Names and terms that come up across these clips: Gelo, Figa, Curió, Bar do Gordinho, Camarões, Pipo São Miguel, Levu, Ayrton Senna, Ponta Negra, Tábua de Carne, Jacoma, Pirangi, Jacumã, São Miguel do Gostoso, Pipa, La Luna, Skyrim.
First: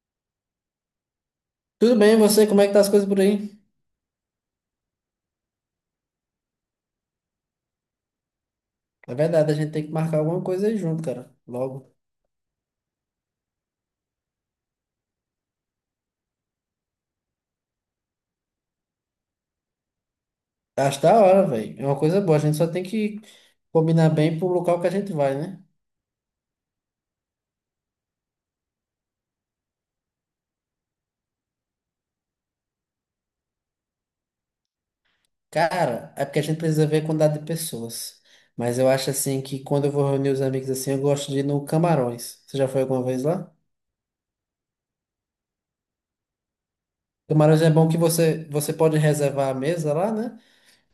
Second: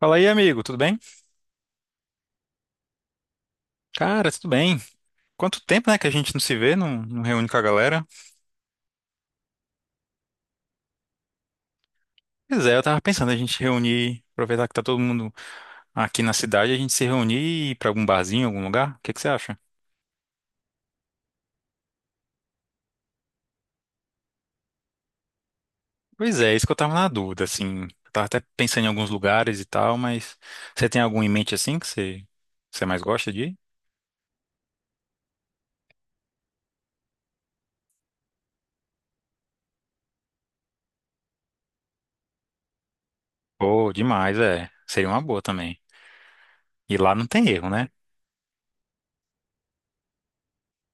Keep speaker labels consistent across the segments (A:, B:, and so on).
A: Fala aí, amigo, tudo bem?
B: Tudo bem, e você? Como é que tá as coisas por aí?
A: Cara, tudo bem. Quanto tempo, né, que a gente não se vê, não, não reúne com a galera?
B: É verdade, a gente tem que marcar alguma coisa aí junto, cara. Logo.
A: Pois é, eu tava pensando a gente reunir, aproveitar que tá todo mundo aqui na cidade, a gente se reunir e ir pra algum barzinho, algum lugar? O que que você acha?
B: Tá, acho da hora, velho. É uma coisa boa. A gente só tem que combinar bem pro local que a gente vai, né?
A: Pois é, isso que eu tava na dúvida, assim. Eu tava até pensando em alguns lugares e tal, mas você tem algum em mente, assim, que você mais gosta de ir?
B: Cara, é porque a gente precisa ver a quantidade de pessoas. Mas eu acho assim que quando eu vou reunir os amigos assim, eu gosto de ir no Camarões. Você já foi alguma vez lá?
A: Pô, demais, é. Seria uma boa também. E lá não tem
B: Camarões
A: erro,
B: é bom
A: né?
B: que você pode reservar a mesa lá, né?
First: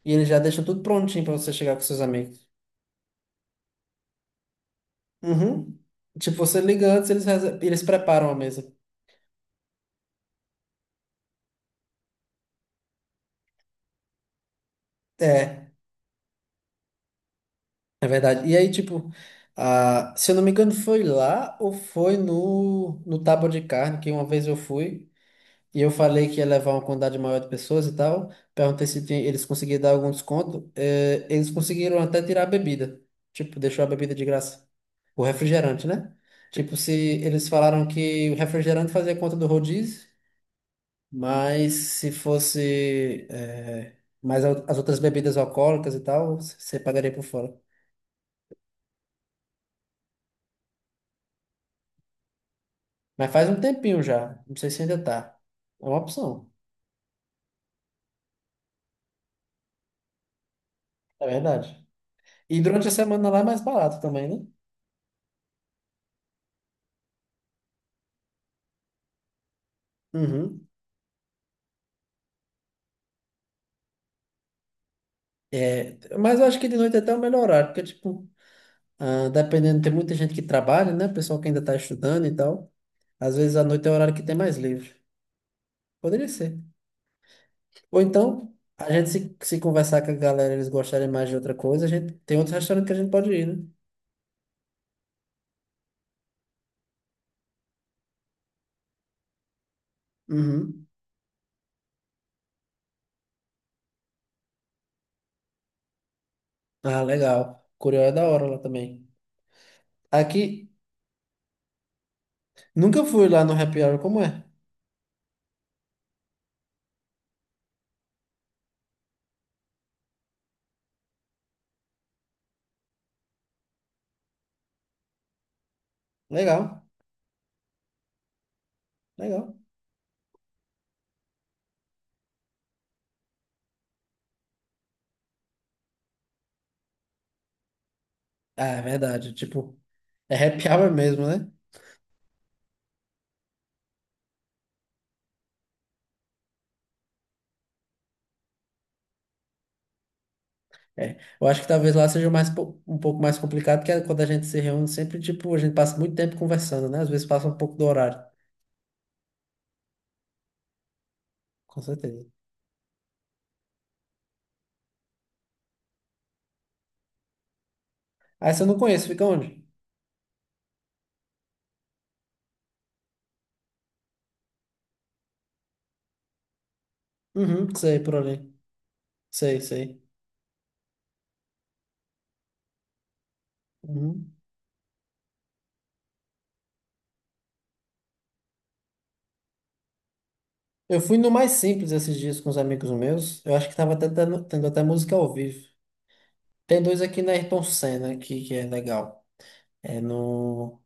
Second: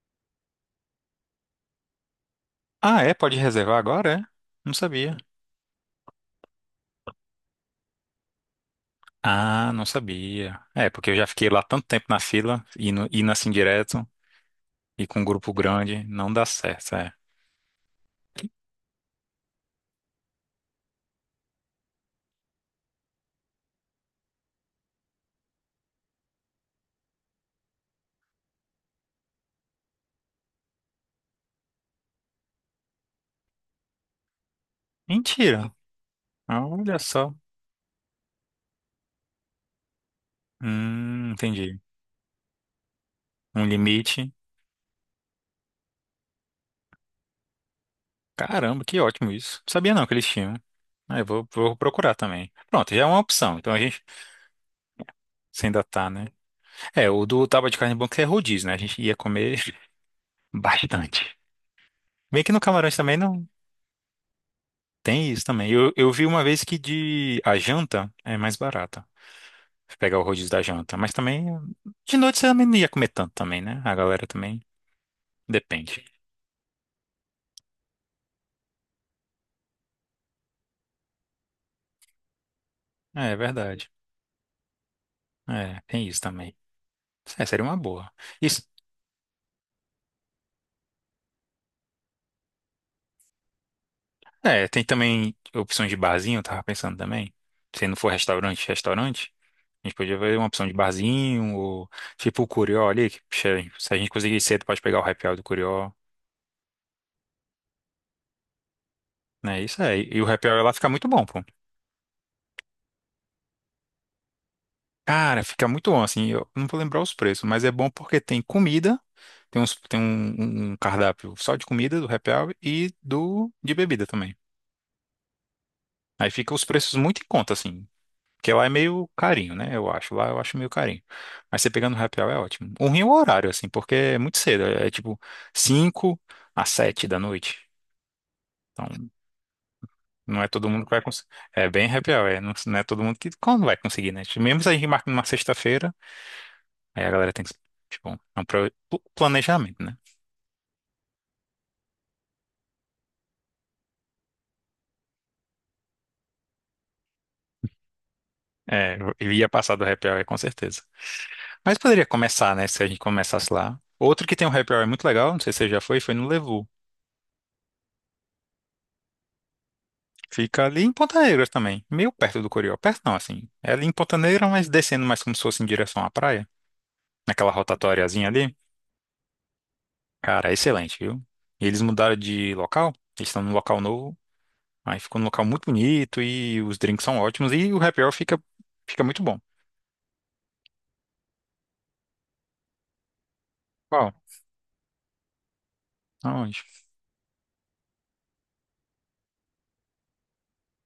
B: E eles já deixam tudo prontinho pra você chegar com seus amigos.
A: Ah, é? Pode reservar agora, é? Não sabia.
B: Uhum. Tipo, você liga antes, eles preparam a mesa.
A: Ah, não sabia. É, porque eu já fiquei lá tanto tempo na fila, indo assim direto, e com um grupo
B: É.
A: grande, não dá certo, é.
B: É verdade. E aí, tipo, se eu não me engano, foi lá ou foi no Tábua de Carne, que uma vez eu fui e eu falei que ia levar uma quantidade maior de pessoas e tal. Perguntei se eles conseguiam dar algum desconto. Eles conseguiram até tirar a bebida. Tipo, deixou a bebida de graça. O
A: Mentira.
B: refrigerante, né? Tipo, se
A: Olha só.
B: eles falaram que o refrigerante fazia conta do rodízio, mas
A: Entendi.
B: se fosse,
A: Um limite.
B: mais as outras bebidas alcoólicas e tal, você pagaria por fora.
A: Caramba, que ótimo isso. Não sabia não que eles tinham. Ah, vou procurar também. Pronto, já é uma
B: Mas faz
A: opção.
B: um
A: Então a
B: tempinho
A: gente
B: já. Não sei se ainda tá.
A: se ainda
B: É uma
A: tá, né?
B: opção,
A: É, o do tábua de carne branca é rodízio, né? A gente ia comer
B: é
A: bastante.
B: verdade.
A: Bem que no
B: E durante a
A: Camarões também
B: semana lá é
A: não
B: mais barato também, né?
A: tem isso também. Eu vi uma vez que de a janta é mais barata. Pegar o rodízio da
B: Uhum.
A: janta. Mas também, de noite você também não ia comer tanto também, né? A galera também
B: É,
A: depende.
B: mas eu acho que de noite é até é o melhor horário, porque, tipo, dependendo, tem muita gente que trabalha, né? Pessoal que ainda tá estudando e tal.
A: É, é
B: Às vezes à noite
A: verdade.
B: é o horário que tem mais livre.
A: É, tem isso
B: Poderia ser.
A: também. É, seria uma
B: Ou
A: boa.
B: então,
A: Isso,
B: a gente se conversar com a galera, eles gostarem mais de outra coisa, a gente tem outros restaurantes que a gente pode ir, né?
A: é, tem também opções de barzinho, eu tava pensando também. Se não for restaurante, a gente podia ver uma opção de
B: Uhum.
A: barzinho, ou tipo o Curió ali, se a gente conseguir ir cedo, pode pegar o happy hour do Curió,
B: Ah, legal. Curió é da hora lá também.
A: né? Isso aí. E o happy hour
B: Aqui,
A: lá fica muito bom, pô.
B: nunca fui lá no happy hour, como é?
A: Cara, fica muito bom, assim, eu não vou lembrar os preços, mas é bom porque tem comida. Tem um cardápio só de comida do happy hour e do de bebida também. Aí fica os
B: Legal.
A: preços muito em conta, assim. Porque lá é meio carinho,
B: Legal.
A: né? Eu acho. Lá eu acho meio carinho. Mas você pegando no happy hour é ótimo. O ruim é o horário, assim, porque é muito cedo. É, é tipo 5 às 7 da noite.
B: Ah, é
A: Então,
B: verdade. Tipo, é
A: não é todo
B: happy
A: mundo que
B: hour
A: vai
B: mesmo,
A: conseguir.
B: né?
A: É bem happy hour, é. Não, não é todo mundo que quando vai conseguir, né? Tipo, mesmo se a gente marca numa sexta-feira, aí a galera tem que. Tipo, é um pro- planejamento, né?
B: É. Eu acho que talvez lá seja mais, um pouco mais complicado, que é quando a gente se reúne sempre, tipo, a gente passa muito tempo conversando, né? Às vezes passa um pouco do horário.
A: É, eu ia passar do happy hour com certeza. Mas
B: Com
A: poderia
B: certeza.
A: começar, né? Se a gente começasse lá. Outro que tem um happy hour muito legal, não sei se você já foi, foi no Levu.
B: Ah, você não conhece, fica onde?
A: Fica ali em Ponta Negra também, meio perto do Coriol. Perto não, assim. É ali em Ponta Negra, mas descendo mais como se fosse em direção à praia. Naquela
B: Uhum, sei, por
A: rotatóriazinha
B: ali.
A: ali.
B: Sei, sei.
A: Cara, é excelente, viu? E eles mudaram de local, eles estão num local novo.
B: Uhum.
A: Aí ficou num local muito bonito e os drinks são ótimos e o happy hour fica, fica muito bom.
B: Eu fui no mais simples esses dias com os amigos meus. Eu acho que tava até
A: Qual?
B: tendo até música ao vivo.
A: Aonde?
B: Tem dois aqui na Ayrton Senna aqui, que é legal. É no.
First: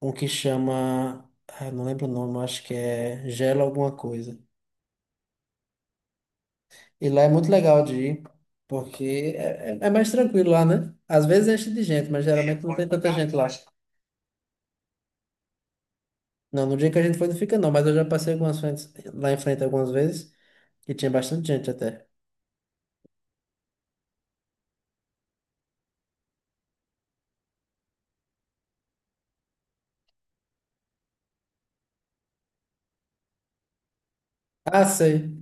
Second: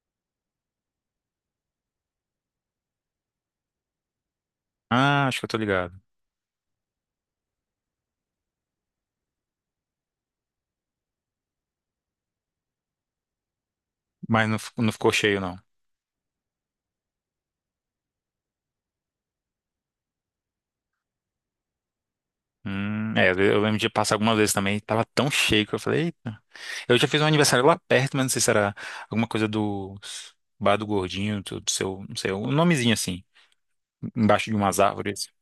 B: Um que chama, não lembro o nome, acho que é Gelo alguma coisa.
A: Ah, acho que eu tô ligado.
B: E lá é muito legal de ir, porque é mais tranquilo lá, né? Às vezes enche de gente, mas é, geralmente não tem tanta gente lá.
A: Mas não, não ficou cheio, não.
B: Não, no dia que a gente foi não fica não, mas eu já passei algumas frentes, lá em frente algumas vezes e tinha bastante gente até.
A: É, às vezes eu lembro de passar algumas vezes também, tava tão cheio que eu falei, eita. Eu já fiz um aniversário lá perto, mas não sei se era alguma coisa do Bar do Gordinho, do seu, não sei, um nomezinho assim, embaixo de umas
B: Ah,
A: árvores.
B: sei.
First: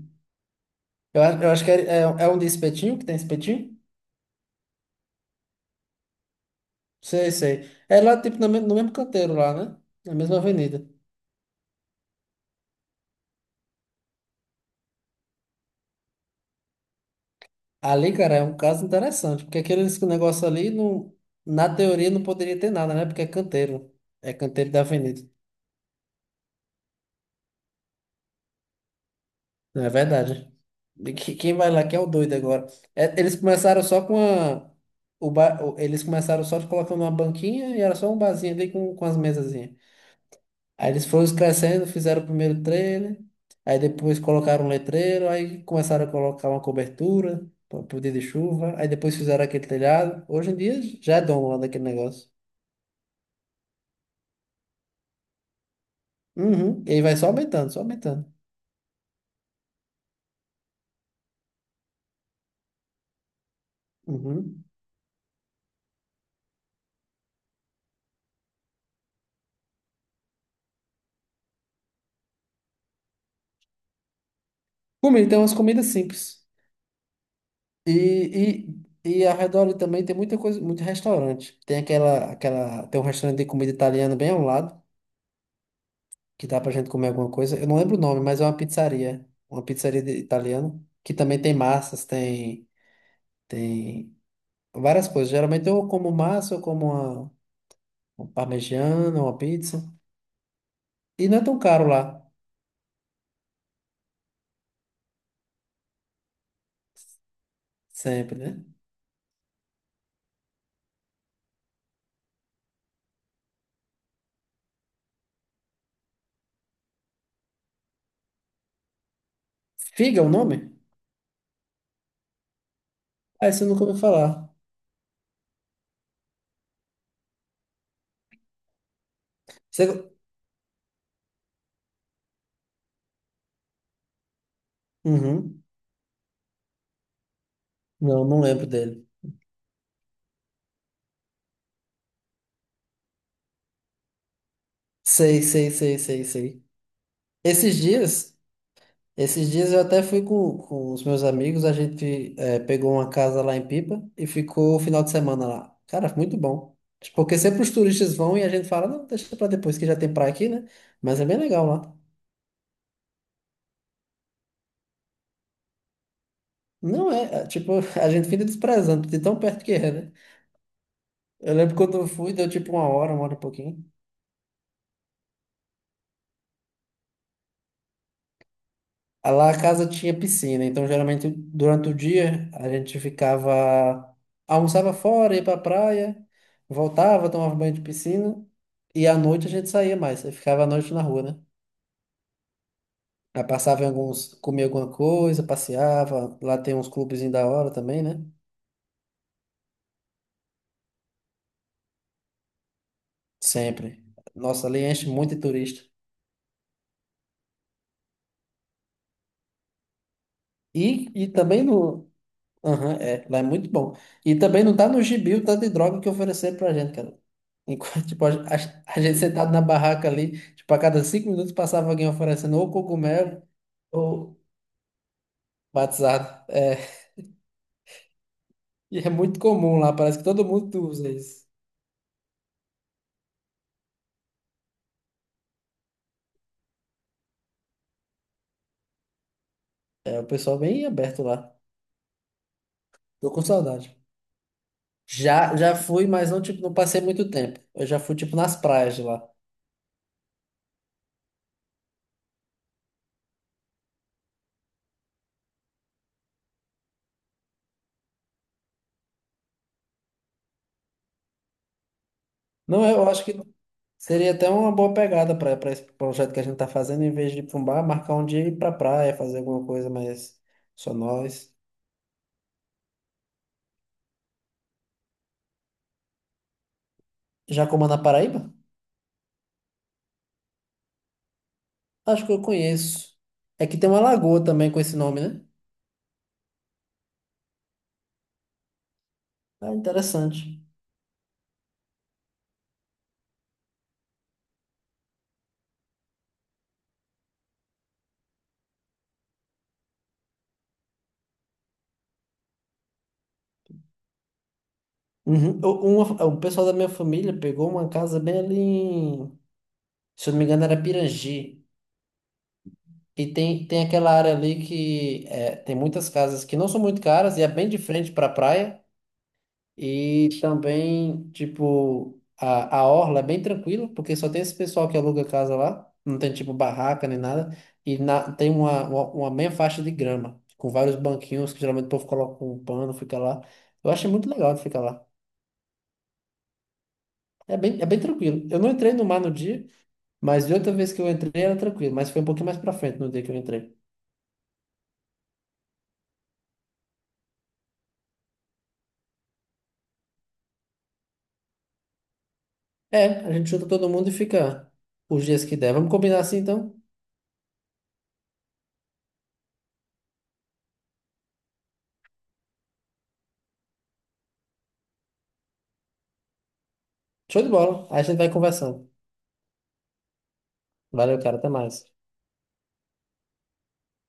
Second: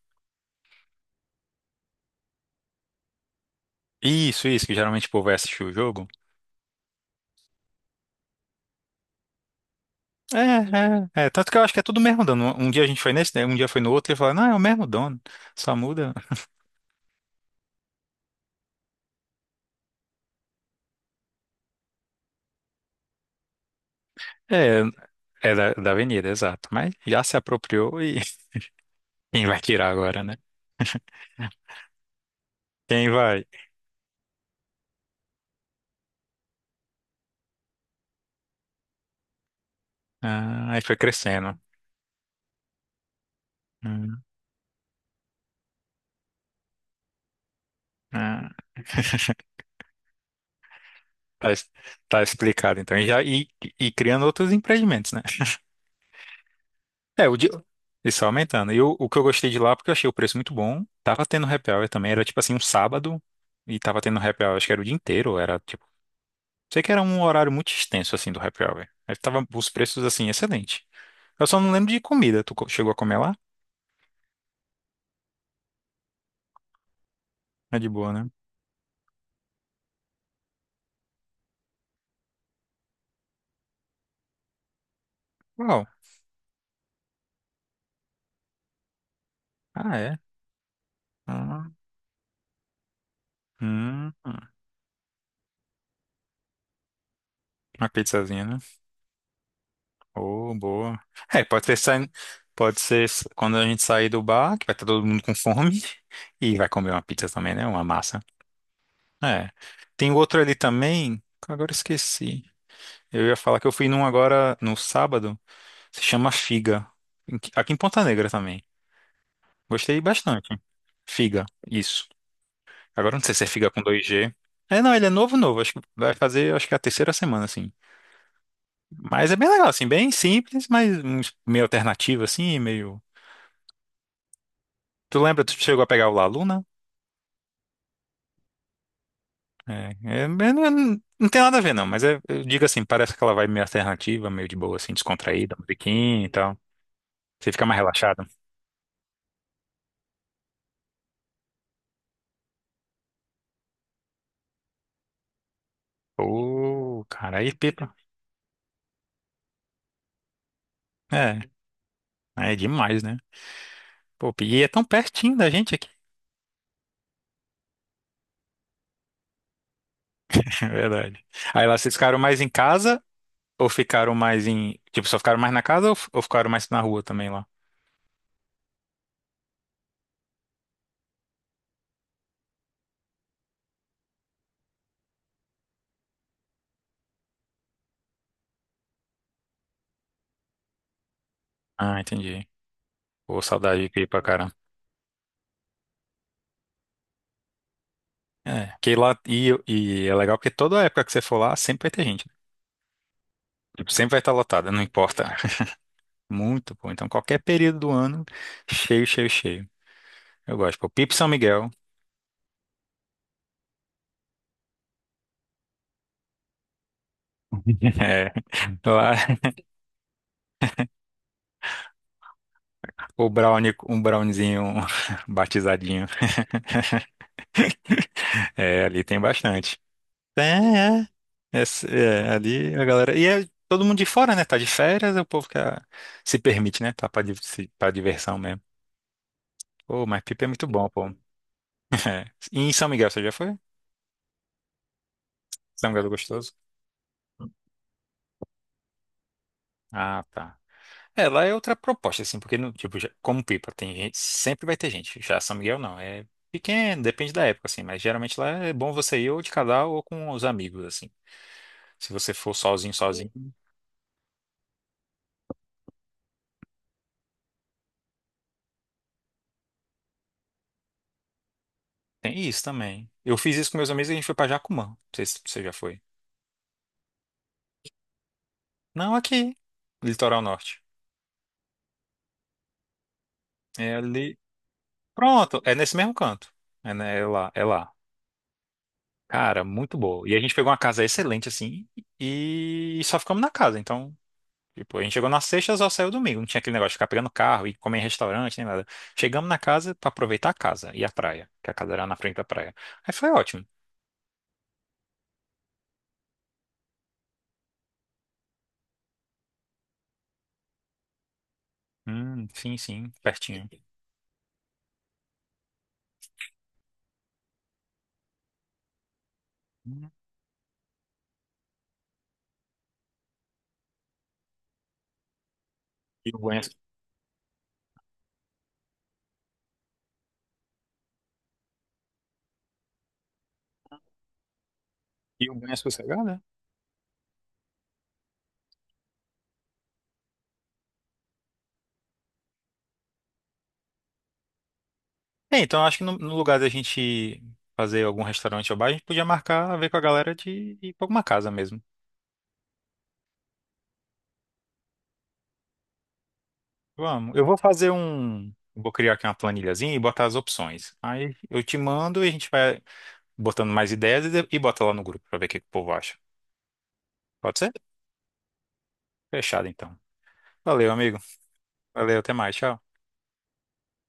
B: Eu acho que é um de espetinho, que tem espetinho?
A: Isso, que geralmente o povo vai assistir o jogo.
B: Sei, sei. É lá, tipo, no mesmo canteiro lá, né? Na mesma avenida.
A: É, é. Tanto que eu acho que é tudo o mesmo dono. Um dia a gente foi nesse, né? Um dia foi no outro e falaram, não, é o mesmo dono, só muda.
B: Ali, cara, é um caso interessante, porque aquele negócio ali, não, na teoria, não poderia ter nada, né? Porque é canteiro. É canteiro
A: É,
B: da avenida.
A: é da avenida, exato. Mas já se apropriou e quem vai
B: Não
A: tirar
B: é
A: agora, né?
B: verdade. Quem vai lá que é o doido agora.
A: Quem
B: É, eles
A: vai?
B: começaram só com a... Eles começaram só colocando uma banquinha e era só um barzinho ali com as mesazinhas.
A: Ah, aí
B: Aí
A: foi
B: eles foram
A: crescendo.
B: crescendo, fizeram o primeiro trailer, aí depois
A: Hum.
B: colocaram um letreiro, aí começaram a colocar uma cobertura para poder de
A: Ah,
B: chuva, aí depois fizeram aquele telhado. Hoje em dia já é dono
A: tá,
B: lá daquele
A: tá
B: negócio.
A: explicado, então. E, já, e criando outros empreendimentos, né?
B: Uhum. E aí vai
A: É,
B: só aumentando, só
A: isso
B: aumentando.
A: aumentando. E o que eu gostei de lá, porque eu achei o preço muito bom. Tava tendo happy hour também, era tipo assim, um sábado, e tava tendo happy hour,
B: Uhum.
A: acho que era o dia inteiro, era tipo. Sei que era um horário muito extenso, assim, do happy hour. Aí tava os preços, assim, excelente. Eu só não lembro de comida. Chegou a comer lá?
B: Comida, tem umas comidas simples.
A: É de boa, né?
B: E, e ao redor ali também tem muita coisa, muito restaurante. Tem um restaurante de comida italiana bem ao lado,
A: Uau.
B: que dá pra gente comer alguma coisa. Eu não lembro o nome, mas é uma pizzaria. Uma
A: Ah,
B: pizzaria
A: é?
B: italiana, que também tem
A: Hum,
B: massas, tem
A: hum,
B: Tem
A: hum.
B: várias coisas. Geralmente eu como massa, eu como uma,
A: Uma
B: uma
A: pizzazinha, né?
B: parmegiana, uma pizza.
A: Oh, boa.
B: E não
A: É,
B: é tão
A: pode ser
B: caro lá,
A: saindo, quando a gente sair do bar, que vai estar todo mundo com fome, e vai comer uma pizza também, né? Uma massa.
B: sempre, né?
A: É. Tem outro ali também, que agora eu esqueci. Eu ia falar que eu fui num agora no sábado, se chama Figa, aqui em Ponta Negra também. Gostei
B: Figa é o nome?
A: bastante. Figa, isso. Agora eu não sei se é
B: Ah, esse eu
A: Figa com
B: nunca ouvi
A: dois g.
B: falar.
A: É, não, ele é novo, novo. Acho que vai fazer, acho que é a terceira semana, assim. Mas é bem legal, assim,
B: Você...
A: bem simples, meio alternativo, assim, meio. Tu lembra, tu
B: Uhum.
A: chegou a pegar o La Luna?
B: Não, não lembro dele.
A: É, é, é, não, é- não tem nada a ver, não, mas é, eu digo assim, parece que ela vai meio alternativa, meio de boa, assim,
B: Sei,
A: descontraída,
B: sei, sei, sei,
A: musiquinha e tal.
B: sei.
A: Você fica
B: Esses
A: mais relaxado.
B: dias, esses dias eu até fui com os meus amigos, a gente pegou uma casa lá em Pipa e ficou o final de semana lá. Cara, muito bom.
A: Pô,
B: Porque
A: cara, aí
B: sempre os
A: pipa.
B: turistas vão e a gente fala, não, deixa pra depois que já tem praia aqui, né? Mas é bem
A: É,
B: legal lá.
A: aí é demais, né? Pô, e é tão pertinho da gente aqui.
B: Não é, tipo, a gente fica desprezando de tão perto que é, né?
A: É verdade.
B: Eu
A: Aí
B: lembro
A: lá vocês
B: quando eu
A: ficaram
B: fui,
A: mais em
B: deu tipo
A: casa
B: uma hora e
A: ou
B: pouquinho.
A: ficaram mais em. Tipo, só ficaram mais na casa ou, ou ficaram mais na rua também lá?
B: Ah, lá a casa tinha piscina, então geralmente durante o dia a gente ficava, almoçava fora, ia pra praia, voltava, tomava banho de piscina e à noite a gente saía mais, aí ficava à noite na rua, né?
A: Ah, entendi. Pô,
B: Aí
A: saudade
B: passava em
A: de pipa,
B: alguns,
A: cara.
B: comia alguma coisa, passeava, lá tem uns clubezinhos da hora também, né?
A: É, que lá. E é legal porque toda época que você for lá, sempre vai ter gente. Tipo,
B: Sempre.
A: sempre vai estar
B: Nossa,
A: lotada,
B: ali
A: não
B: enche
A: importa.
B: muito de turista.
A: Muito bom. Então, qualquer período do ano, cheio, cheio, cheio. Eu gosto. Pô,
B: E,
A: Pipo São
B: e também
A: Miguel.
B: no, aham, é, lá é muito bom. E também não tá no gibi o tanto de droga que ofereceram pra gente, cara. Enquanto, tipo, a,
A: É,
B: a
A: lá,
B: gente sentado na barraca ali, tipo, a cada 5 minutos passava alguém oferecendo ou
A: o
B: cogumelo
A: brownie, um
B: ou
A: browniezinho batizadinho.
B: batizado. É,
A: É,
B: e
A: ali
B: é
A: tem
B: muito comum
A: bastante.
B: lá, parece que
A: É,
B: todo mundo
A: é.
B: usa isso.
A: É, é, ali a galera. E é todo mundo de fora, né? Tá de férias, é o povo que ah, se permite, né? Tá pra, div- se- pra diversão mesmo. Pô,
B: É,
A: mas
B: o
A: Pipa é
B: pessoal
A: muito
B: bem
A: bom, pô.
B: aberto lá.
A: É. E em São Miguel, você
B: Tô
A: já
B: com
A: foi?
B: saudade. Já
A: São Miguel
B: fui,
A: do
B: mas não,
A: Gostoso?
B: tipo, não passei muito tempo. Eu já fui, tipo, nas praias de lá.
A: Ah, tá. É, lá é outra proposta, assim, porque, no- tipo, como Pipa, tem gente, sempre vai ter gente. Já São Miguel não, é pequeno, depende da época, assim, mas geralmente lá é bom você ir ou de casal ou com os amigos, assim. Se você for
B: Não, é,
A: sozinho,
B: eu acho
A: sozinho,
B: que seria até uma boa pegada para esse projeto que a gente está fazendo, em vez de ir pra um bar, marcar um dia e ir pra praia, fazer alguma coisa mais só nós.
A: tem isso também. Eu fiz isso com meus amigos e a gente foi pra Jacumã. Não sei se você já foi.
B: Jacoma na Paraíba?
A: Não, aqui, litoral norte.
B: Acho que eu conheço. É que
A: É
B: tem uma
A: ali.
B: lagoa também com esse nome, né?
A: Pronto, é nesse mesmo canto. É lá. Cara,
B: Ah,
A: muito boa. E a gente
B: interessante.
A: pegou uma casa excelente, assim, e só ficamos na casa, então. Tipo, a gente chegou na sexta, só saiu domingo. Não tinha aquele negócio de ficar pegando carro e comer em restaurante, nem nada. Chegamos na casa pra aproveitar a casa e a praia, que a casa era na frente da praia. Aí foi ótimo.
B: Uhum. O pessoal da minha família pegou uma casa bem ali em, se eu não me engano, era Pirangi.
A: Sim,
B: E tem,
A: pertinho.
B: tem aquela área ali que é, tem muitas casas que não são muito caras e é bem de frente para a praia.
A: Hum,
B: E também, tipo, a orla é bem tranquila, porque só tem esse pessoal que aluga casa lá, não
A: E
B: tem,
A: o
B: tipo,
A: banho, é,
B: barraca nem nada, e tem uma meia faixa de grama, com vários banquinhos que geralmente o povo coloca um pano, fica lá. Eu achei muito legal de ficar lá.
A: e o banho é sossegado, né?
B: É bem tranquilo. Eu não entrei no mar no dia, mas de outra vez que eu entrei era tranquilo, mas foi um pouquinho mais pra frente no dia que eu entrei.
A: É, então acho que no, no lugar da gente fazer algum restaurante ou bar, a gente podia marcar, ver com a galera de ir pra alguma casa mesmo.
B: É, a gente junta todo mundo e fica os dias que der. Vamos combinar assim, então?
A: Vamos. Eu vou fazer um. Vou criar aqui uma planilhazinha e botar as opções. Aí eu te mando e a gente vai botando mais ideias e bota lá no grupo pra ver o que que o povo acha.
B: Show de
A: Pode ser?
B: bola. Aí a gente vai conversando.
A: Fechado, então. Valeu, amigo.
B: Valeu, cara, até mais.
A: Valeu, até mais. Tchau.